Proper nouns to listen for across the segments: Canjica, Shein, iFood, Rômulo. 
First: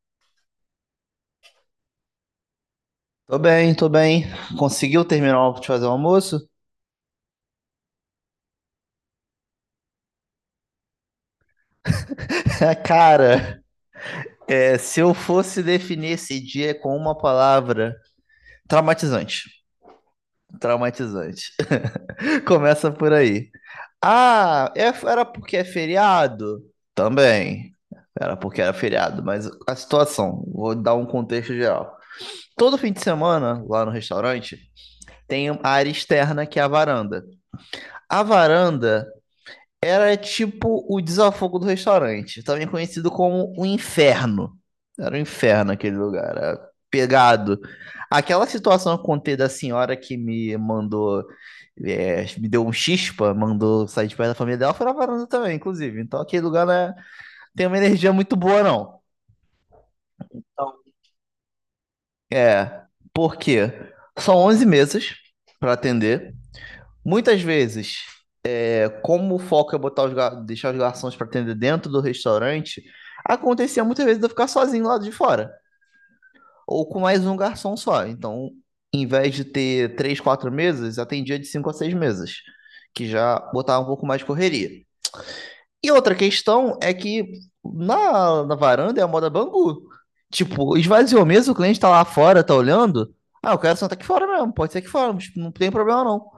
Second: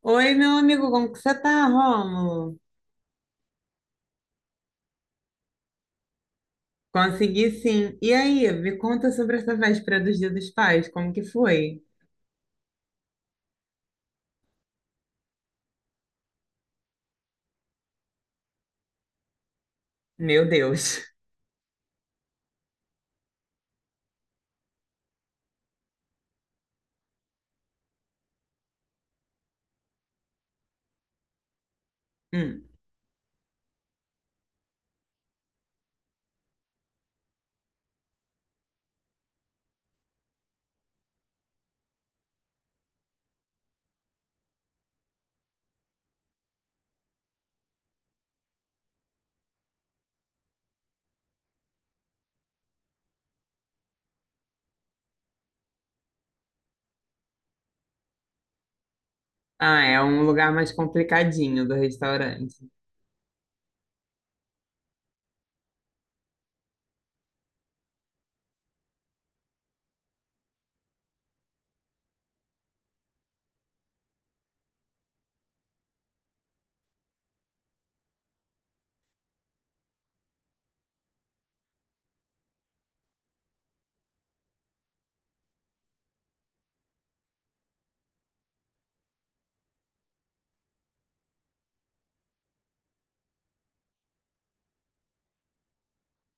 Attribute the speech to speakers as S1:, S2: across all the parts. S1: Oi, meu amigo, como que você tá, Rômulo?
S2: Tô bem, tô bem. Conseguiu terminar de fazer o almoço?
S1: Consegui sim. E aí, me conta sobre essa véspera dos Dia dos Pais, como que foi?
S2: Cara, se eu fosse definir esse dia com uma palavra, traumatizante.
S1: Meu Deus.
S2: Traumatizante. Começa por aí. Ah, era porque é feriado? Também. Era porque era feriado, mas a situação, vou dar um contexto geral.
S1: Hum.
S2: Todo fim de semana, lá no restaurante, tem a área externa que é a varanda. A varanda era tipo o desafogo do restaurante, também conhecido como o inferno. Era um inferno aquele lugar, era pegado. Aquela situação que eu contei da senhora que me mandou, me deu um chispa, mandou sair de perto da família dela, foi na varanda também, inclusive. Então aquele lugar não tem uma energia muito boa, não.
S1: Ah, é um lugar mais complicadinho do restaurante.
S2: É, porque são 11 mesas para atender. Muitas vezes, como o foco é botar os deixar os garçons para atender dentro do restaurante, acontecia muitas vezes de eu ficar sozinho lá de fora, ou com mais um garçom só. Então, em vez de ter três, quatro mesas, atendia de cinco a seis mesas, que já botava um pouco mais de correria. E outra questão é que na varanda é a moda Bangu. Tipo, esvaziou mesmo, o cliente tá lá fora, tá olhando. Ah, eu quero sentar aqui fora mesmo, pode ser aqui fora, mas não tem problema não.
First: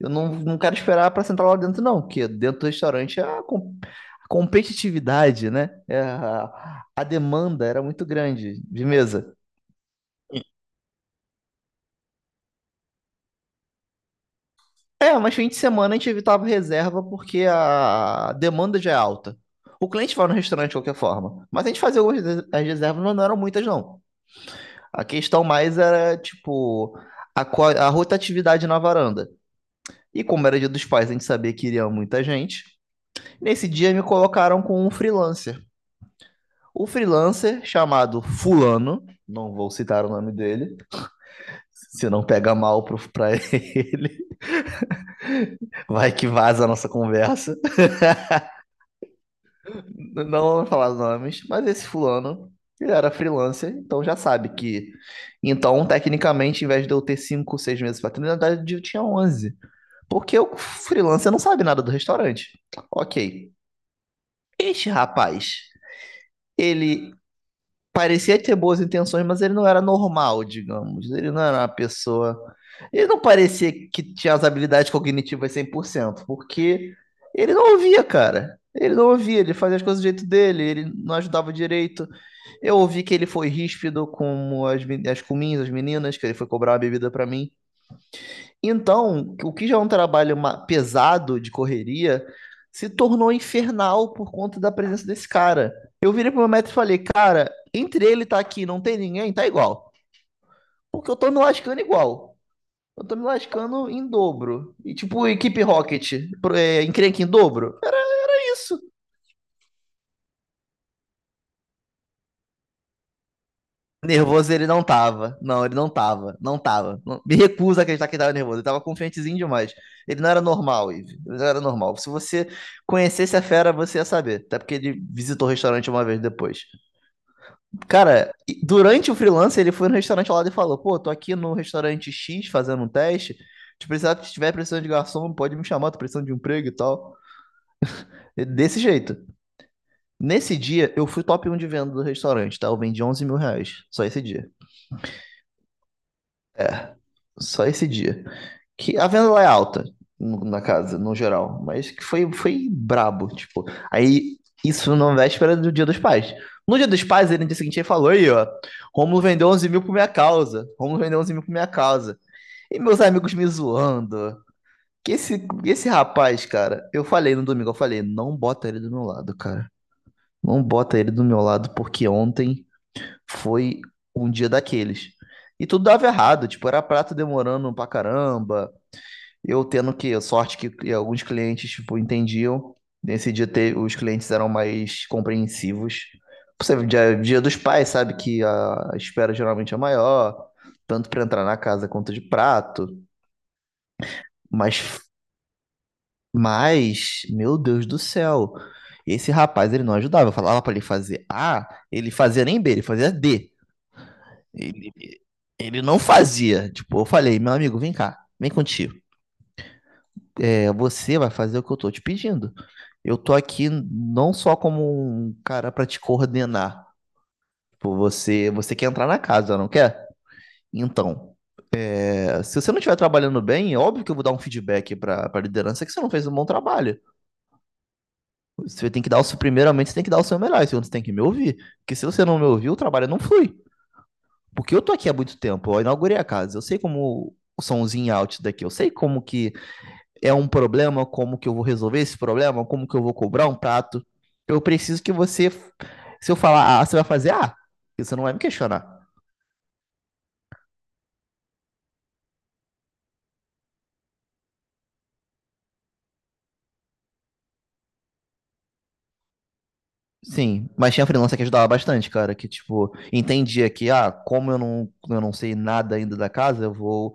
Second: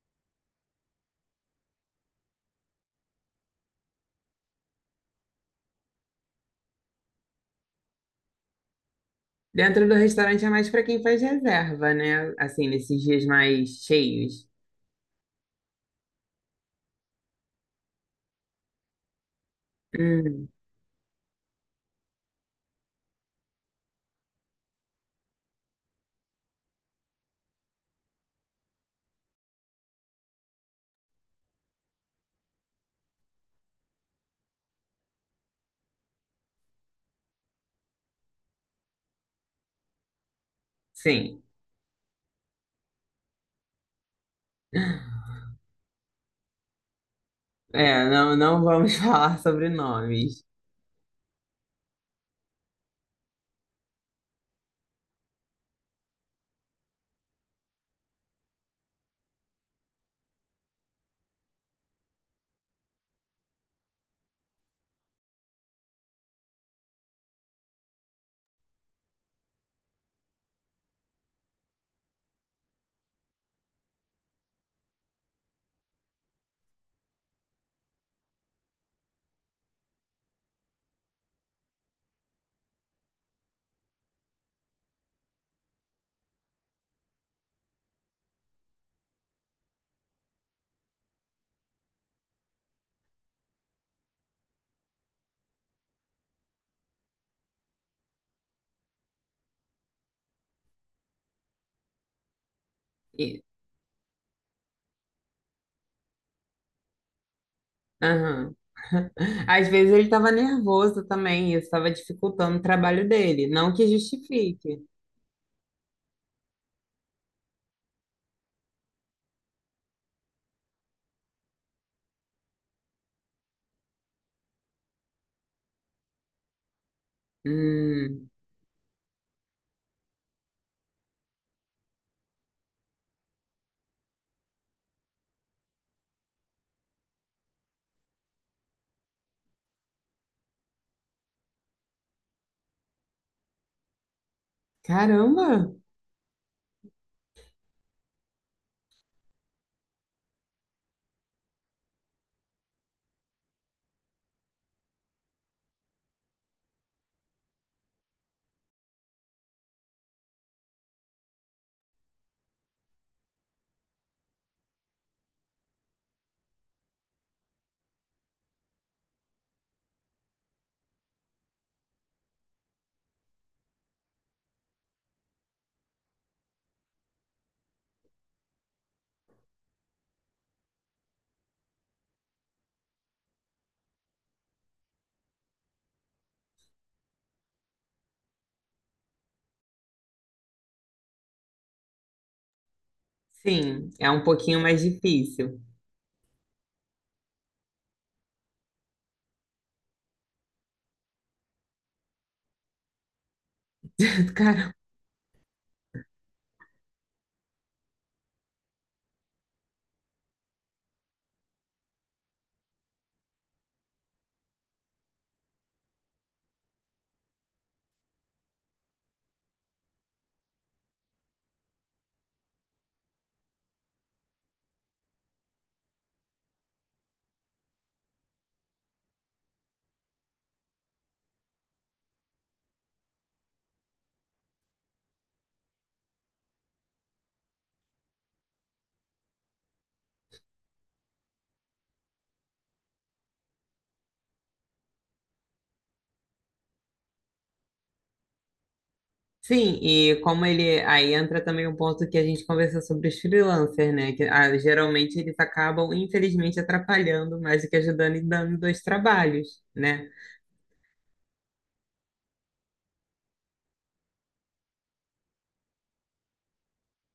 S2: Eu não quero esperar pra sentar lá dentro, não, porque dentro do restaurante é a competitividade, né? É a demanda era muito grande de mesa.
S1: Dentro do restaurante é mais para quem faz reserva, né? Assim, nesses dias mais cheios.
S2: É, mas fim de semana a gente evitava reserva porque a demanda já é alta. O cliente vai no
S1: Hum,
S2: restaurante de qualquer forma, mas a gente fazia algumas reservas, mas não eram muitas, não. A questão mais era, tipo, a rotatividade na varanda. E como era dia dos pais, a gente sabia que iria muita gente. Nesse dia me colocaram com um freelancer. O freelancer, chamado Fulano, não vou citar o nome dele,
S1: sim.
S2: se não pega mal pra ele, vai que vaza a nossa conversa.
S1: É, não, não vamos falar sobre
S2: Não
S1: nomes.
S2: vou falar nomes, mas esse Fulano, ele era freelancer, então já sabe que. Então, tecnicamente, em vez de eu ter 5, 6 meses para treinar, na verdade, eu tinha 11. Porque o freelancer não sabe nada do restaurante. Ok. Este rapaz, ele parecia ter boas intenções, mas ele não era normal, digamos. Ele não era uma pessoa. Ele não parecia que tinha as habilidades cognitivas 100%, porque ele não ouvia, cara. Ele não ouvia, ele fazia as coisas do jeito dele, ele não ajudava direito. Eu ouvi que ele foi ríspido com as cominhas, as meninas, que ele foi cobrar uma bebida pra mim. Então, o que já é um trabalho pesado de correria se tornou infernal por conta da presença desse cara. Eu virei pro meu médico e falei, cara, entre ele tá aqui e não tem ninguém, tá igual. Porque eu tô me lascando igual. Eu tô me lascando em dobro. E tipo, equipe Rocket, encrenca em dobro. É
S1: Aham.
S2: isso.
S1: Às vezes ele estava nervoso também, isso estava dificultando o trabalho dele. Não que
S2: Nervoso ele
S1: justifique.
S2: não tava. Não, ele não tava. Não tava. Me recuso a acreditar que ele tava nervoso. Ele tava confiantezinho demais. Ele não era normal, Ive. Ele não era normal. Se você conhecesse a fera, você ia saber. Até porque ele visitou o restaurante uma vez depois.
S1: Hum,
S2: Cara, e durante o freelance, ele foi no restaurante ao lado e falou: Pô, tô aqui no restaurante X fazendo um teste. Se precisar, se tiver precisando de garçom, pode me chamar, tô precisando de um emprego e tal. E desse jeito. Nesse dia, eu fui top 1 de venda do restaurante, tá? Eu vendi 11 mil reais. Só esse dia.
S1: caramba!
S2: Só esse dia, que a venda lá é alta na casa, no geral, mas que foi brabo, tipo. Aí, isso na véspera do Dia dos Pais. No Dia dos Pais, ele no dia seguinte ele falou aí, ó, Rômulo vendeu 11 mil por minha causa, Rômulo vendeu 11 mil por minha causa. E meus amigos me zoando. Que esse rapaz, cara, eu falei no domingo, eu falei, não bota ele do meu lado, cara. Não bota ele do meu lado, porque ontem foi um dia daqueles. E tudo dava errado, tipo, era prato demorando pra caramba, eu tendo que, sorte que alguns clientes, tipo, entendiam. Nesse dia os clientes eram mais compreensivos. Você, dia dos pais, sabe que a espera geralmente é maior, tanto para entrar na casa quanto de prato.
S1: Sim, é um pouquinho mais
S2: Mas,
S1: difícil.
S2: mas, meu Deus do céu, esse rapaz, ele não ajudava. Eu falava para ele fazer A, ele fazia nem B, ele fazia D.
S1: Cara,
S2: Ele, ele não fazia. Tipo, eu falei, meu amigo, vem cá, vem contigo. É, você vai fazer o que eu tô te pedindo. Eu tô aqui não só como um cara pra te coordenar. Tipo, você quer entrar na casa, não quer? Então, se você não estiver trabalhando bem, é óbvio que eu vou dar um feedback pra liderança que você não fez um bom trabalho. Você tem que dar o seu, primeiramente, você tem que dar o seu melhor, e segundo, você tem que me ouvir. Porque se você não me ouviu, o trabalho não flui. Porque eu tô aqui há muito tempo, eu inaugurei a casa, eu sei como o somzinho out daqui, eu sei como que é um problema, como que eu vou resolver esse problema, como que eu vou cobrar um prato. Eu preciso que você, se eu falar A, você vai fazer A, você não vai me questionar.
S1: sim, e como ele. Aí entra também um ponto que a gente conversou sobre os freelancers, né? Que ah, geralmente eles acabam, infelizmente, atrapalhando mais do que ajudando e dando dois trabalhos, né?
S2: Sim, mas tinha freelancer que ajudava bastante, cara, que tipo, entendia que, ah, como eu não sei nada ainda da casa, eu vou,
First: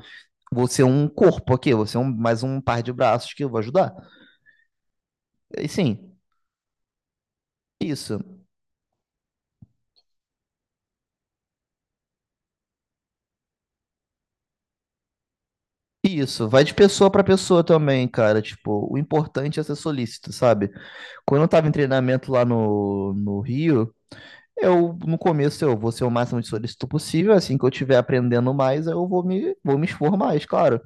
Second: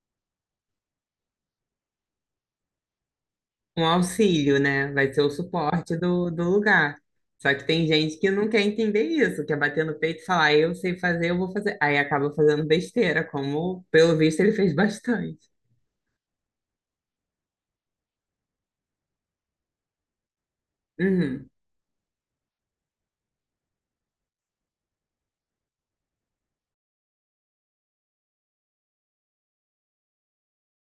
S2: vou ser um corpo aqui, eu vou ser mais um par de braços que eu vou
S1: Um
S2: ajudar.
S1: auxílio, né? Vai ser o
S2: E
S1: suporte
S2: sim,
S1: do lugar. Só que tem gente
S2: isso.
S1: que não quer entender isso, quer bater no peito e falar, "Ah, eu sei fazer, eu vou fazer. Aí acaba fazendo besteira, como pelo visto ele fez bastante.
S2: Isso, vai de pessoa para pessoa também, cara. Tipo, o importante é ser solícito, sabe? Quando eu
S1: Uhum,
S2: tava em treinamento lá no Rio, eu, no começo, eu vou ser o máximo de solícito possível. Assim que eu estiver aprendendo mais, eu vou me expor mais, claro.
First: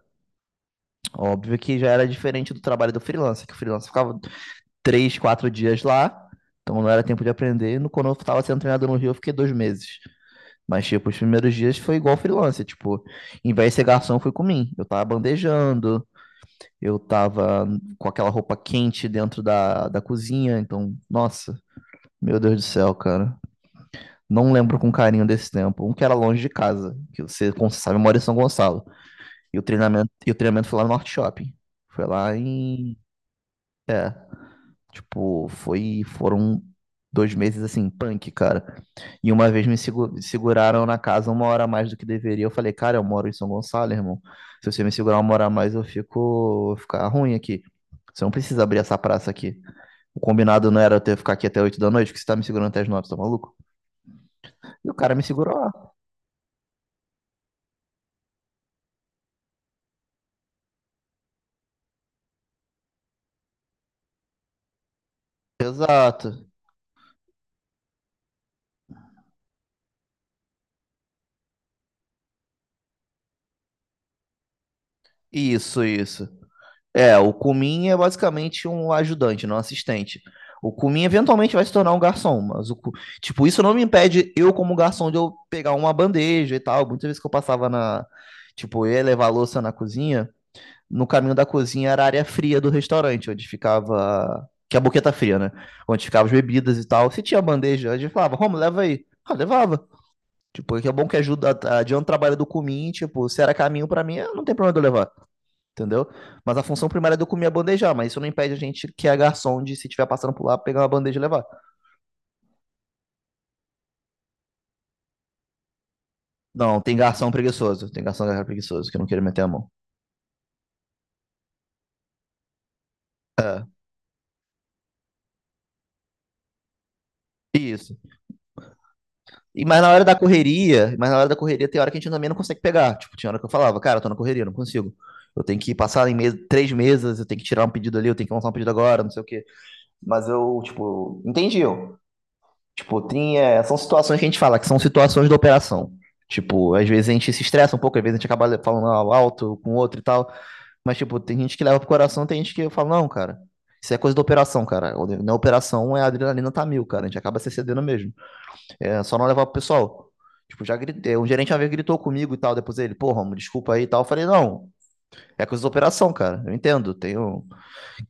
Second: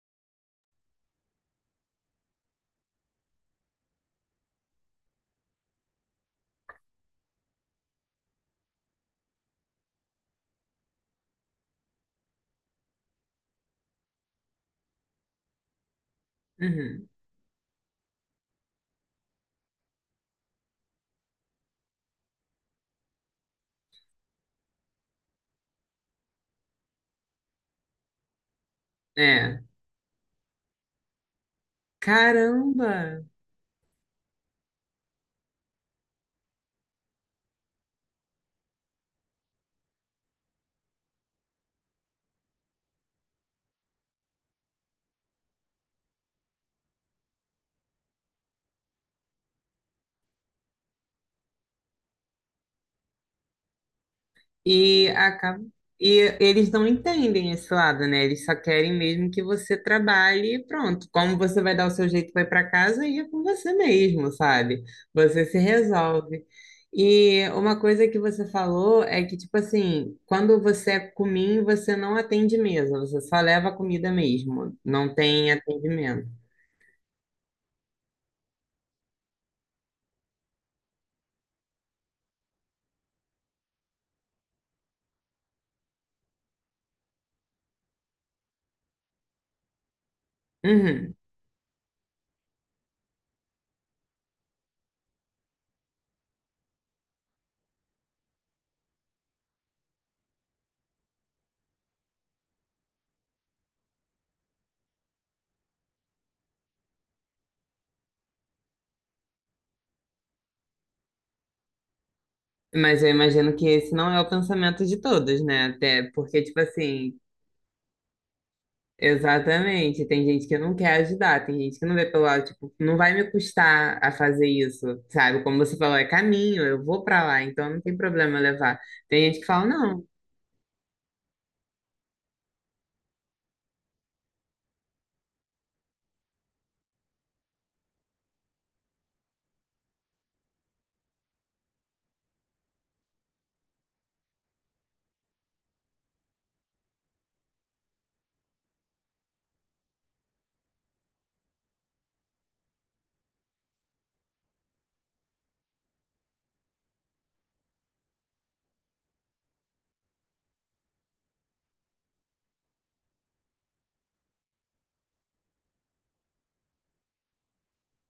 S2: Óbvio que já era diferente do trabalho do freelancer, que o freelancer ficava três, quatro dias lá, então não era tempo de aprender. Quando eu estava sendo treinado no Rio, eu fiquei 2 meses. Mas, tipo, os primeiros dias foi igual freelancer. Tipo, em vez de ser garçom, fui comigo. Eu tava bandejando, eu
S1: uhum.
S2: tava com aquela roupa quente dentro da cozinha. Então, nossa, meu Deus do céu, cara. Não lembro com carinho desse tempo. Um que era longe de casa, que você, como você sabe, mora em São Gonçalo. E
S1: É.
S2: o treinamento, e o treinamento foi lá no Norte Shopping. Foi lá em.
S1: Caramba!
S2: É, tipo, foram 2 meses assim, punk, cara. E uma vez me seguraram na casa uma hora a mais do que deveria. Eu falei, cara, eu moro em São Gonçalo, irmão. Se você me segurar uma hora a mais, vou ficar ruim aqui. Você não precisa abrir essa praça aqui. O combinado não era eu ter ficar aqui até 8 da noite, porque você tá me segurando até as 9, tá maluco? E o
S1: E
S2: cara me segurou
S1: acaba
S2: lá.
S1: e eles não entendem esse lado, né? Eles só querem mesmo que você trabalhe e pronto. Como você vai dar o seu jeito, vai para casa e é com você mesmo, sabe? Você se resolve.
S2: Exato.
S1: E uma coisa que você falou é que, tipo assim, quando você é cominho, você não atende mesa, você só leva a comida mesmo, não tem
S2: Isso,
S1: atendimento.
S2: isso. É, o Kumin é basicamente um ajudante, não um assistente. O Kumin eventualmente vai se tornar um garçom, mas tipo, isso não me impede eu como garçom de eu pegar uma bandeja e tal. Muitas vezes que eu passava tipo, eu ia levar a louça na cozinha, no
S1: Uhum.
S2: caminho da cozinha era a área fria do restaurante, onde ficava, que é a boqueta fria, né? Onde ficavam as bebidas e tal. Se tinha bandeja, a gente falava, Romo, leva aí. Ah, levava. Tipo, é que é bom que ajuda, adianta o trabalho do Kumin, tipo, se era caminho pra mim, ah, não tem problema de eu levar, entendeu? Mas a função primária é do comer é bandejar, mas isso não impede a gente que é garçom de, se tiver passando por lá, pegar uma bandeja e levar.
S1: Mas eu imagino que esse não é o pensamento de todos, né? Até porque, tipo
S2: Não,
S1: assim,
S2: tem garçom preguiçoso que não quer meter a mão.
S1: exatamente. Tem gente que não quer ajudar, tem gente que não vê pelo lado, tipo, não vai me custar a fazer isso, sabe? Como você falou, é caminho, eu vou pra lá, então não
S2: Isso.
S1: tem problema levar. Tem gente que fala,
S2: E mas na
S1: não.
S2: hora da correria, mas na hora da correria tem hora que a gente também não consegue pegar. Tipo, tinha hora que eu falava, cara, eu tô na correria, não consigo. Eu tenho que passar em mesa, três mesas, eu tenho que tirar um pedido ali, eu tenho que lançar um pedido agora, não sei o quê. Mas eu, tipo, entendi. Eu. Tipo, são situações que a gente fala que são situações da operação. Tipo, às vezes a gente se estressa um pouco, às vezes a gente acaba falando alto com o outro e tal. Mas, tipo, tem gente que leva pro coração, tem gente que fala, não, cara, isso é coisa da operação, cara. Na operação, a adrenalina tá mil, cara. A gente acaba se cedendo mesmo. É só não levar pro pessoal. Tipo, já gritei. Um gerente uma vez gritou comigo e tal. Depois ele, pô, Romulo, desculpa aí e tal. Eu falei, não, é coisa da operação, cara. Eu entendo. Tenho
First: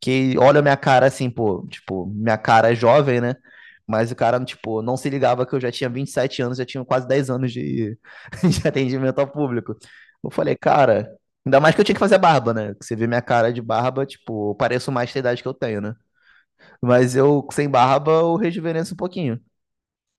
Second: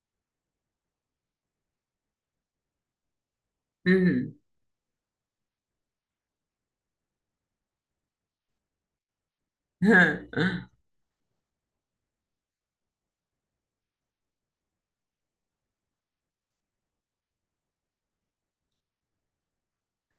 S2: que olha minha cara assim, pô, tipo, minha cara é jovem, né? Mas o
S1: Uhum.
S2: cara, tipo, não se ligava que eu já tinha 27 anos, já tinha quase 10 anos de, de atendimento ao público. Eu falei, cara, ainda mais que eu tinha que fazer barba, né? Que você vê minha cara de barba, tipo, eu pareço mais da idade que eu tenho, né? Mas eu, sem barba, eu rejuvenesço um pouquinho.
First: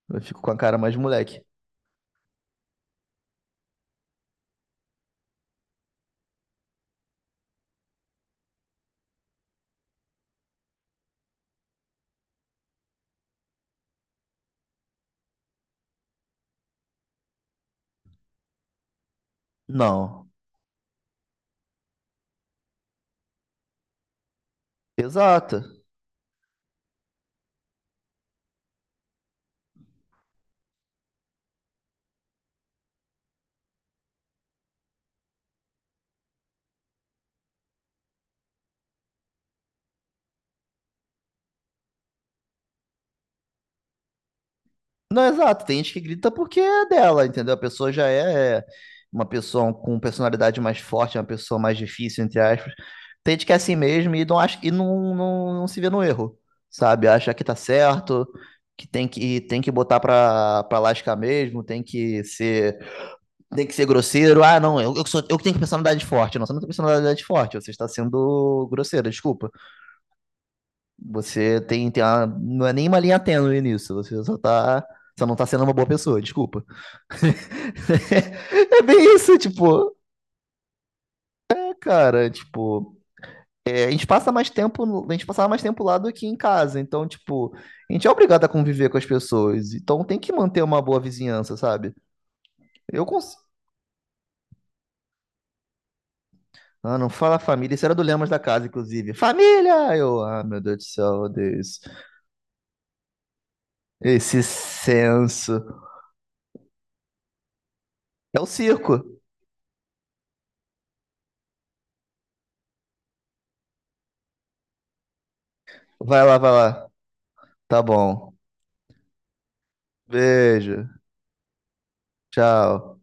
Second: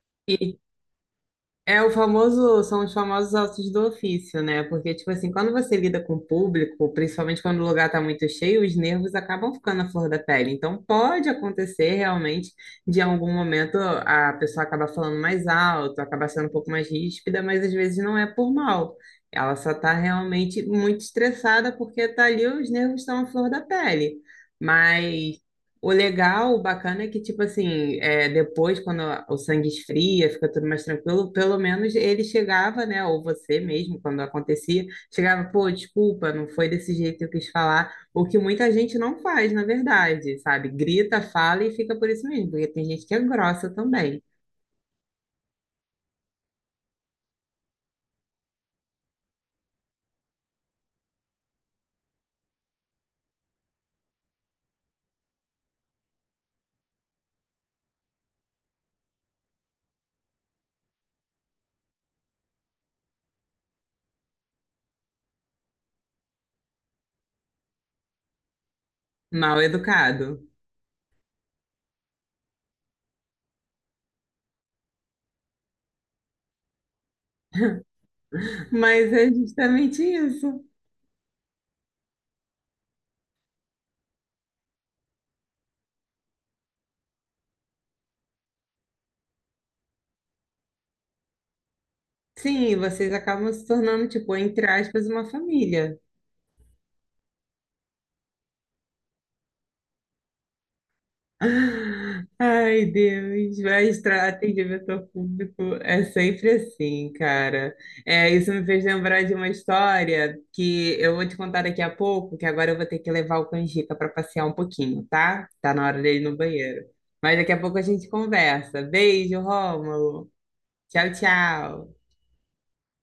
S2: Eu fico com a
S1: E
S2: cara mais de moleque.
S1: é o famoso, são os famosos ossos do ofício, né? Porque, tipo assim, quando você lida com o público, principalmente quando o lugar tá muito cheio, os nervos acabam ficando à flor da pele. Então, pode acontecer realmente de, em algum momento, a pessoa acaba falando mais alto, acaba sendo um pouco mais ríspida, mas às vezes não é por mal. Ela só tá
S2: Não.
S1: realmente muito estressada porque tá ali, os nervos estão à flor da pele. Mas
S2: Exato.
S1: o legal, o bacana é que, tipo assim, é, depois, quando o sangue esfria, fica tudo mais tranquilo, pelo menos ele chegava, né? Ou você mesmo, quando acontecia, chegava, pô, desculpa, não foi desse jeito que eu quis falar. O que muita gente não faz, na verdade, sabe? Grita, fala e fica por isso mesmo, porque tem gente que é grossa também,
S2: Não, exato. Tem gente que grita porque é dela, entendeu? A pessoa já é uma pessoa com personalidade mais forte, uma pessoa mais difícil, entre aspas. Tem gente que é assim mesmo e não acha e não se vê no erro, sabe? Acha que tá certo, que tem que botar pra lascar mesmo, tem que ser grosseiro. Ah, não, eu que tenho personalidade forte. Não, você não tem personalidade forte, você está sendo grosseiro, desculpa.
S1: mal educado.
S2: Você tem uma, não é nenhuma linha tênue nisso, você não tá sendo uma boa pessoa, desculpa. É
S1: Mas
S2: bem
S1: é
S2: isso, tipo,
S1: justamente isso.
S2: cara, tipo, a gente passava mais tempo lá do que em casa, então, tipo, a gente é obrigado a conviver com as pessoas, então tem que manter uma boa vizinhança, sabe?
S1: Sim,
S2: Eu
S1: vocês
S2: consigo.
S1: acabam se tornando, tipo, entre aspas, uma família.
S2: Ah, não fala família, isso era do Lemos da casa, inclusive. Família! Eu, meu Deus do céu, Deus.
S1: Ai, Deus, vai
S2: Esse
S1: atendimento ao público
S2: senso.
S1: é sempre assim, cara. É,
S2: É o
S1: isso me fez
S2: circo.
S1: lembrar de uma história que eu vou te contar daqui a pouco, que agora eu vou ter que levar o Canjica para passear um pouquinho, tá? Tá na hora dele ir
S2: Vai
S1: no
S2: lá, vai
S1: banheiro.
S2: lá.
S1: Mas daqui a pouco
S2: Tá
S1: a gente
S2: bom.
S1: conversa. Beijo, Rômulo.
S2: Beijo.
S1: Tchau, tchau.
S2: Tchau.